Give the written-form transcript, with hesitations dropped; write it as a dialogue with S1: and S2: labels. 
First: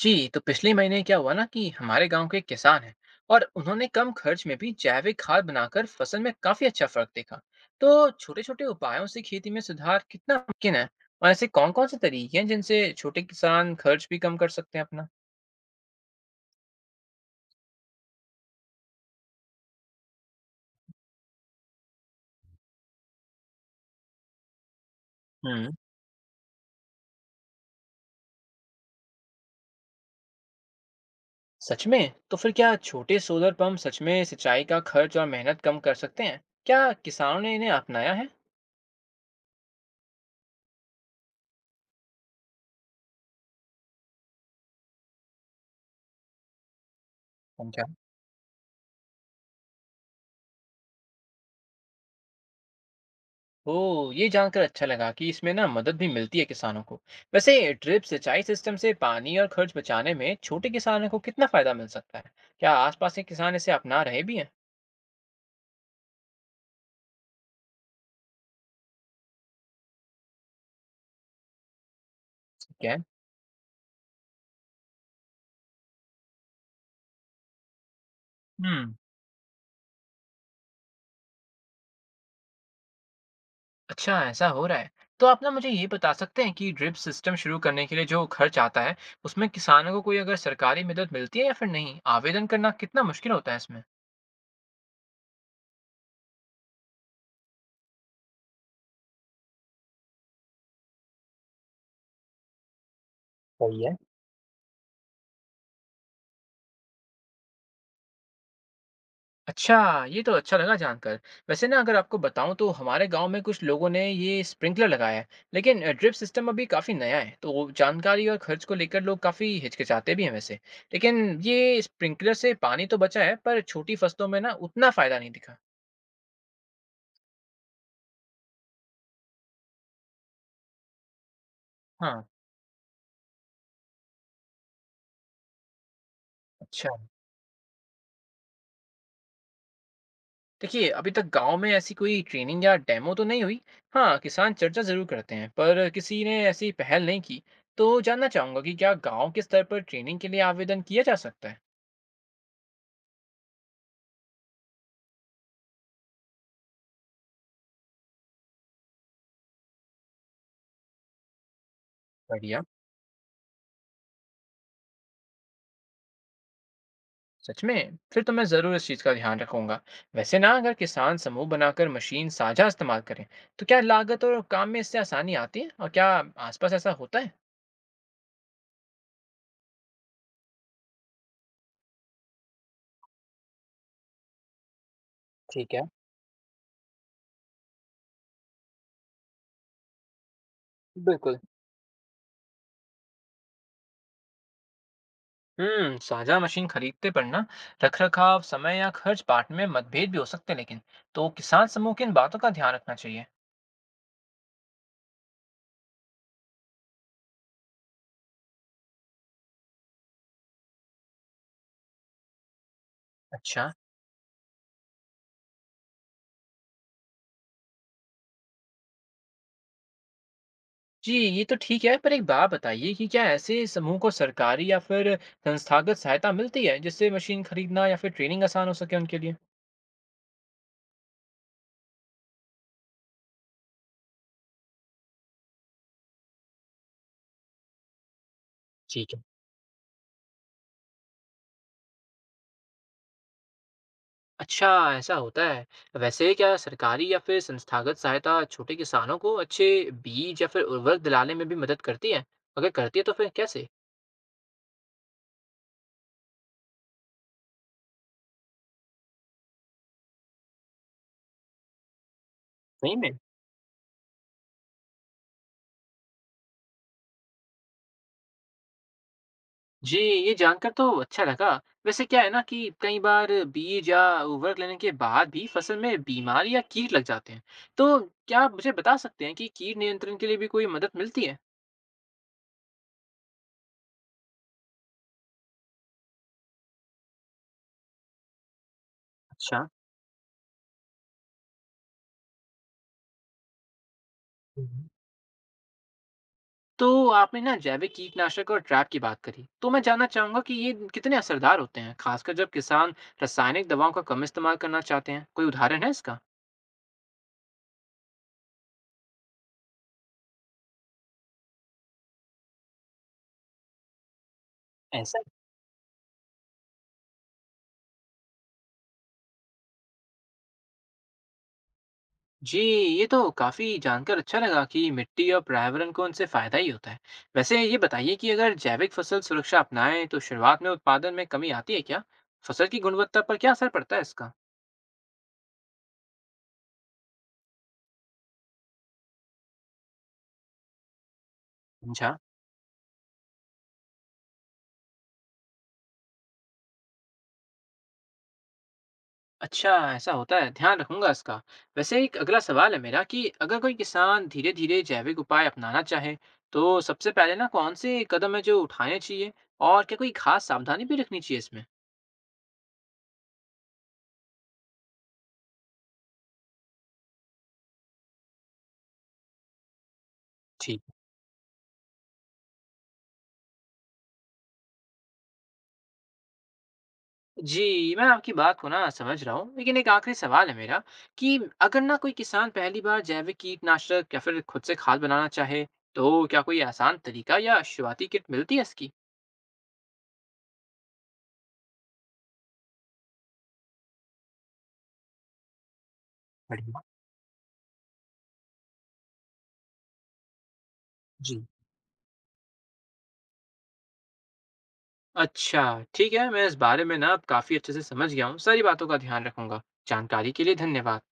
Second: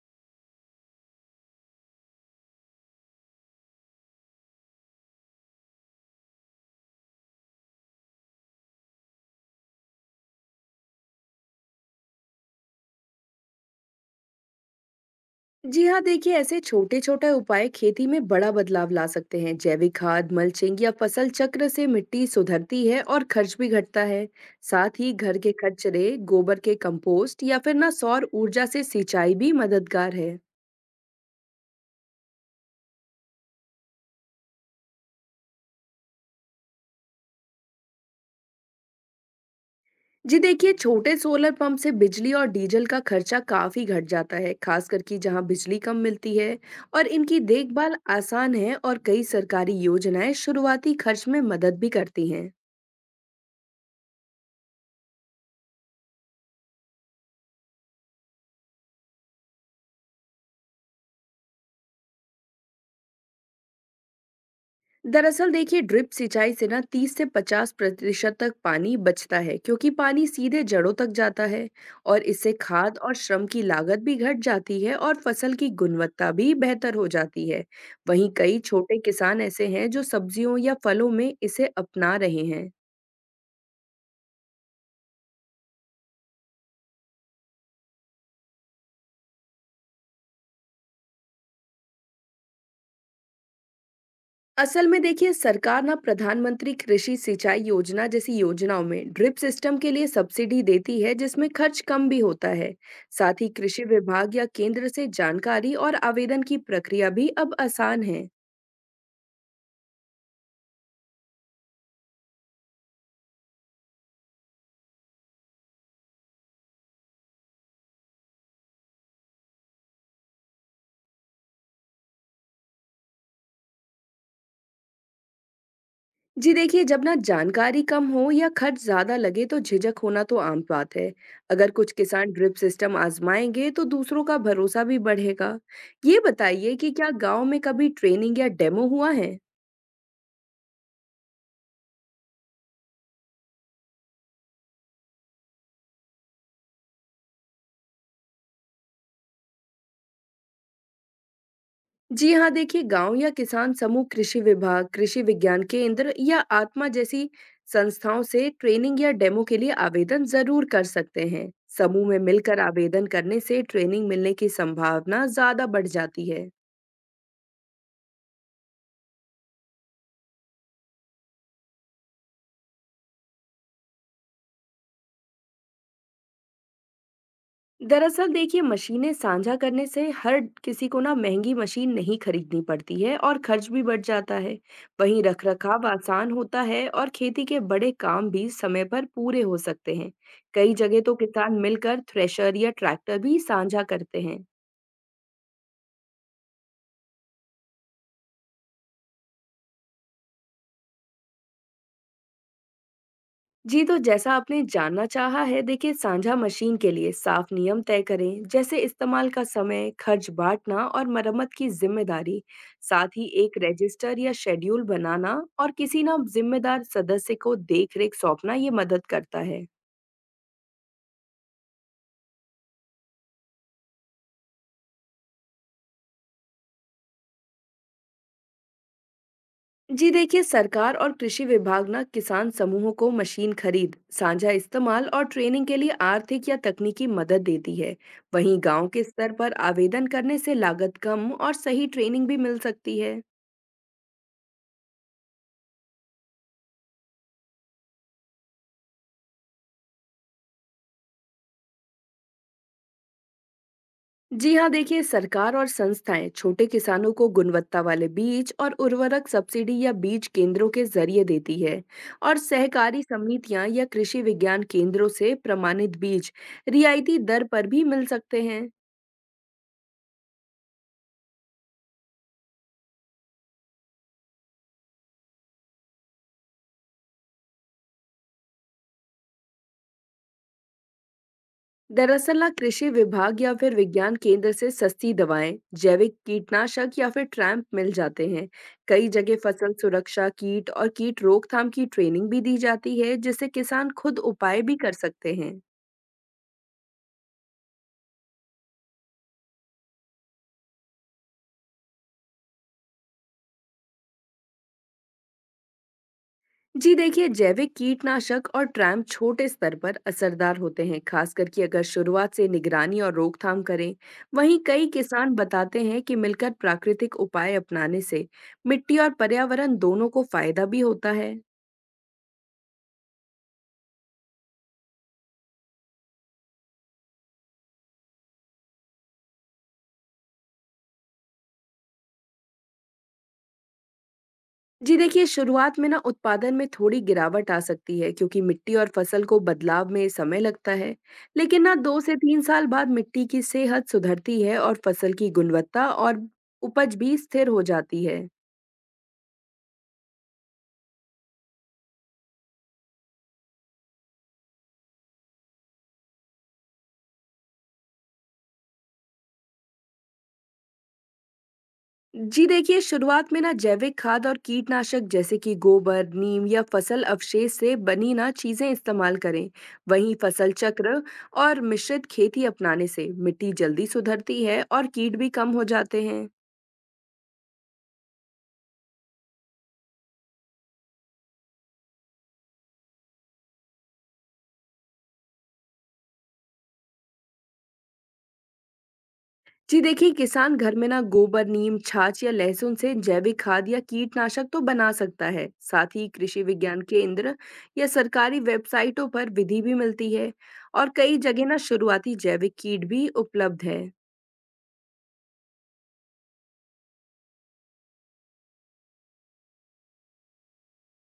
S1: जी तो पिछले महीने क्या हुआ ना कि हमारे गांव के किसान हैं और उन्होंने कम खर्च में भी जैविक खाद बनाकर फसल में काफी अच्छा फर्क देखा। तो छोटे छोटे उपायों से खेती में सुधार कितना मुमकिन है, और ऐसे कौन कौन से तरीके हैं जिनसे छोटे किसान खर्च भी कम कर सकते हैं अपना।
S2: जी हाँ देखिए ऐसे छोटे छोटे उपाय खेती में बड़ा बदलाव ला सकते हैं। जैविक खाद मल्चिंग या फसल चक्र से मिट्टी सुधरती है और खर्च भी घटता है। साथ ही घर के
S1: हम्म।
S2: कचरे गोबर के कंपोस्ट या फिर ना सौर ऊर्जा से सिंचाई भी मददगार है।
S1: सच में? तो फिर क्या छोटे सोलर पंप सच में सिंचाई का खर्च और मेहनत कम कर सकते हैं? क्या किसानों ने इन्हें अपनाया है?
S2: जी देखिए छोटे सोलर पंप से बिजली और डीजल का खर्चा काफी घट जाता है, खास करके जहाँ बिजली कम मिलती है। और इनकी देखभाल आसान है और कई सरकारी योजनाएं शुरुआती खर्च में मदद भी करती हैं।
S1: ओह! ये जानकर अच्छा लगा कि इसमें ना मदद भी मिलती है किसानों को। वैसे ड्रिप सिंचाई सिस्टम से पानी और खर्च बचाने में छोटे किसानों को कितना फायदा मिल सकता है? क्या आसपास के किसान इसे अपना रहे भी हैं?
S2: दरअसल देखिए ड्रिप सिंचाई से ना 30 से 50% तक पानी बचता है, क्योंकि पानी सीधे जड़ों तक जाता है। और इससे
S1: ठीक
S2: खाद
S1: है।
S2: और श्रम की लागत भी घट जाती है और फसल की गुणवत्ता भी बेहतर हो जाती है। वहीं कई
S1: हम्म,
S2: छोटे किसान ऐसे हैं जो सब्जियों या फलों में इसे अपना रहे हैं।
S1: अच्छा ऐसा हो रहा है। तो आप ना मुझे ये बता सकते हैं कि ड्रिप सिस्टम शुरू करने के लिए जो खर्च आता है, उसमें किसानों को कोई अगर सरकारी मदद मिलती है या फिर नहीं? आवेदन करना कितना मुश्किल होता है इसमें?
S2: असल में देखिए सरकार ना प्रधानमंत्री कृषि सिंचाई योजना जैसी योजनाओं में ड्रिप सिस्टम के लिए सब्सिडी देती है, जिसमें खर्च कम भी होता है। साथ ही
S1: सही
S2: कृषि
S1: है।
S2: विभाग या केंद्र से जानकारी और आवेदन की प्रक्रिया भी अब आसान है।
S1: अच्छा, ये तो अच्छा लगा जानकर। वैसे ना अगर आपको बताऊँ तो हमारे गाँव में कुछ लोगों ने ये स्प्रिंकलर लगाया है, लेकिन ड्रिप सिस्टम अभी काफ़ी नया है, तो वो जानकारी और खर्च को लेकर लोग काफ़ी हिचकिचाते भी हैं वैसे। लेकिन ये स्प्रिंकलर से पानी तो बचा है, पर छोटी फसलों में ना उतना फ़ायदा नहीं दिखा।
S2: जी देखिए जब ना जानकारी कम हो या खर्च ज्यादा लगे, तो झिझक होना तो आम बात है। अगर कुछ
S1: हाँ,
S2: किसान ड्रिप सिस्टम आजमाएंगे तो दूसरों का भरोसा भी बढ़ेगा। ये बताइए
S1: अच्छा।
S2: कि क्या गांव में कभी ट्रेनिंग या डेमो हुआ है।
S1: देखिए, अभी तक गाँव में ऐसी कोई ट्रेनिंग या डेमो तो नहीं हुई। हाँ, किसान चर्चा ज़रूर करते हैं, पर किसी ने ऐसी पहल नहीं की। तो जानना चाहूँगा कि क्या गाँव के स्तर पर ट्रेनिंग के लिए आवेदन किया जा सकता है?
S2: जी हाँ, देखिए गाँव या किसान समूह कृषि विभाग, कृषि विज्ञान केंद्र या आत्मा जैसी संस्थाओं से ट्रेनिंग या डेमो के लिए आवेदन ज़रूर कर सकते हैं। समूह में मिलकर
S1: बढ़िया।
S2: आवेदन करने से ट्रेनिंग मिलने की संभावना ज़्यादा बढ़ जाती है।
S1: सच में? फिर तो मैं ज़रूर इस चीज़ का ध्यान रखूंगा। वैसे ना अगर किसान समूह बनाकर मशीन साझा इस्तेमाल करें तो क्या लागत और काम में इससे आसानी आती है, और क्या आसपास ऐसा होता है?
S2: दरअसल देखिए मशीनें साझा करने से हर किसी को ना महंगी मशीन नहीं खरीदनी पड़ती है और खर्च भी बढ़ जाता है। वहीं
S1: ठीक है।
S2: रखरखाव आसान होता है और खेती के बड़े काम भी समय पर पूरे हो सकते हैं। कई जगह तो
S1: बिल्कुल।
S2: किसान मिलकर थ्रेशर या ट्रैक्टर भी साझा करते हैं।
S1: हम्म, साझा मशीन खरीदते पर ना रखरखाव समय या खर्च बांटने में मतभेद भी हो सकते हैं, लेकिन तो किसान समूह की इन बातों का ध्यान रखना चाहिए।
S2: जी, तो जैसा आपने जानना चाहा है, देखिए साझा मशीन के लिए साफ नियम तय करें, जैसे इस्तेमाल का समय, खर्च बाँटना और मरम्मत की ज़िम्मेदारी। साथ ही एक
S1: अच्छा।
S2: रजिस्टर या शेड्यूल बनाना और किसी ना ज़िम्मेदार सदस्य को देख-रेख सौंपना ये मदद करता है।
S1: जी ये तो ठीक है, पर एक बात बताइए कि क्या ऐसे समूह को सरकारी या फिर संस्थागत सहायता मिलती है जिससे मशीन खरीदना या फिर ट्रेनिंग आसान हो सके उनके लिए?
S2: जी देखिए, सरकार और कृषि विभाग ना किसान समूहों को मशीन खरीद, साझा इस्तेमाल और ट्रेनिंग के लिए आर्थिक या तकनीकी मदद देती है। वहीं गाँव के
S1: ठीक है।
S2: स्तर पर आवेदन करने से लागत कम और सही ट्रेनिंग भी मिल सकती है।
S1: अच्छा, ऐसा होता है। वैसे क्या सरकारी या फिर संस्थागत सहायता छोटे किसानों को अच्छे बीज या फिर उर्वरक दिलाने में भी मदद करती है? अगर करती है तो फिर कैसे?
S2: जी हाँ देखिए सरकार और संस्थाएं छोटे किसानों को गुणवत्ता वाले बीज और उर्वरक सब्सिडी या बीज केंद्रों के जरिए देती है। और
S1: सही
S2: सहकारी
S1: में।
S2: समितियां या कृषि विज्ञान केंद्रों से प्रमाणित बीज रियायती दर पर भी मिल सकते हैं।
S1: जी ये जानकर तो अच्छा लगा। वैसे क्या है ना कि कई बार बीज या उर्वरक लेने के बाद भी फसल में बीमारी या कीट लग जाते हैं। तो क्या आप मुझे बता सकते हैं कि कीट नियंत्रण के लिए भी कोई मदद मिलती है?
S2: दरअसल ना कृषि विभाग या फिर विज्ञान केंद्र से सस्ती दवाएं, जैविक कीटनाशक या फिर ट्रैम्प मिल जाते हैं। कई जगह
S1: अच्छा।
S2: फसल सुरक्षा कीट और कीट रोकथाम की ट्रेनिंग भी दी जाती है, जिससे किसान खुद उपाय भी कर सकते हैं।
S1: तो आपने ना जैविक कीटनाशक और ट्रैप की बात करी, तो मैं जानना चाहूंगा कि ये कितने असरदार होते हैं, खासकर जब किसान रासायनिक दवाओं का कम इस्तेमाल करना चाहते हैं। कोई उदाहरण है इसका?
S2: जी देखिए जैविक कीटनाशक और ट्रैम छोटे स्तर पर असरदार होते हैं, खासकर कि अगर शुरुआत से निगरानी और रोकथाम करें। वहीं कई
S1: ऐसा।
S2: किसान बताते हैं कि मिलकर प्राकृतिक उपाय अपनाने से मिट्टी और पर्यावरण दोनों को फायदा भी होता है।
S1: जी, ये तो काफी जानकर अच्छा लगा कि मिट्टी और पर्यावरण को उनसे फायदा ही होता है। वैसे ये बताइए कि अगर जैविक फसल सुरक्षा अपनाएं तो शुरुआत में उत्पादन में कमी आती है क्या? फसल की गुणवत्ता पर क्या असर पड़ता है इसका?
S2: जी देखिए शुरुआत में ना उत्पादन में थोड़ी गिरावट आ सकती है, क्योंकि मिट्टी और फसल को बदलाव में समय लगता है। लेकिन ना दो
S1: समझा।
S2: से तीन साल बाद मिट्टी की सेहत सुधरती है और फसल की गुणवत्ता और उपज भी स्थिर हो जाती है।
S1: अच्छा, ऐसा होता है, ध्यान रखूँगा इसका। वैसे एक अगला सवाल है मेरा कि अगर कोई किसान धीरे-धीरे जैविक उपाय अपनाना चाहे, तो सबसे पहले ना कौन-से कदम है जो उठाने चाहिए, और क्या कोई खास सावधानी भी रखनी चाहिए इसमें?
S2: जी देखिए शुरुआत में ना जैविक खाद और कीटनाशक, जैसे कि गोबर नीम या फसल अवशेष से बनी ना चीजें इस्तेमाल करें। वहीं फसल
S1: ठीक।
S2: चक्र और मिश्रित खेती अपनाने से मिट्टी जल्दी सुधरती है और कीट भी कम हो जाते हैं।
S1: जी, मैं आपकी बात को ना समझ रहा हूँ, लेकिन एक आखिरी सवाल है मेरा कि अगर ना कोई किसान पहली बार जैविक कीटनाशक या फिर खुद से खाद बनाना चाहे, तो क्या कोई आसान तरीका या शुरुआती किट मिलती है इसकी?
S2: जी देखिए किसान घर में ना गोबर नीम छाछ या लहसुन से जैविक खाद या कीटनाशक तो बना सकता है। साथ ही कृषि
S1: बढ़िया।
S2: विज्ञान केंद्र या सरकारी वेबसाइटों पर विधि भी मिलती है। और कई
S1: जी।
S2: जगह ना शुरुआती जैविक कीट भी उपलब्ध है।
S1: अच्छा। ठीक है, मैं इस बारे में ना अब काफ़ी अच्छे से समझ गया हूँ, सारी बातों का ध्यान रखूंगा। जानकारी के लिए धन्यवाद।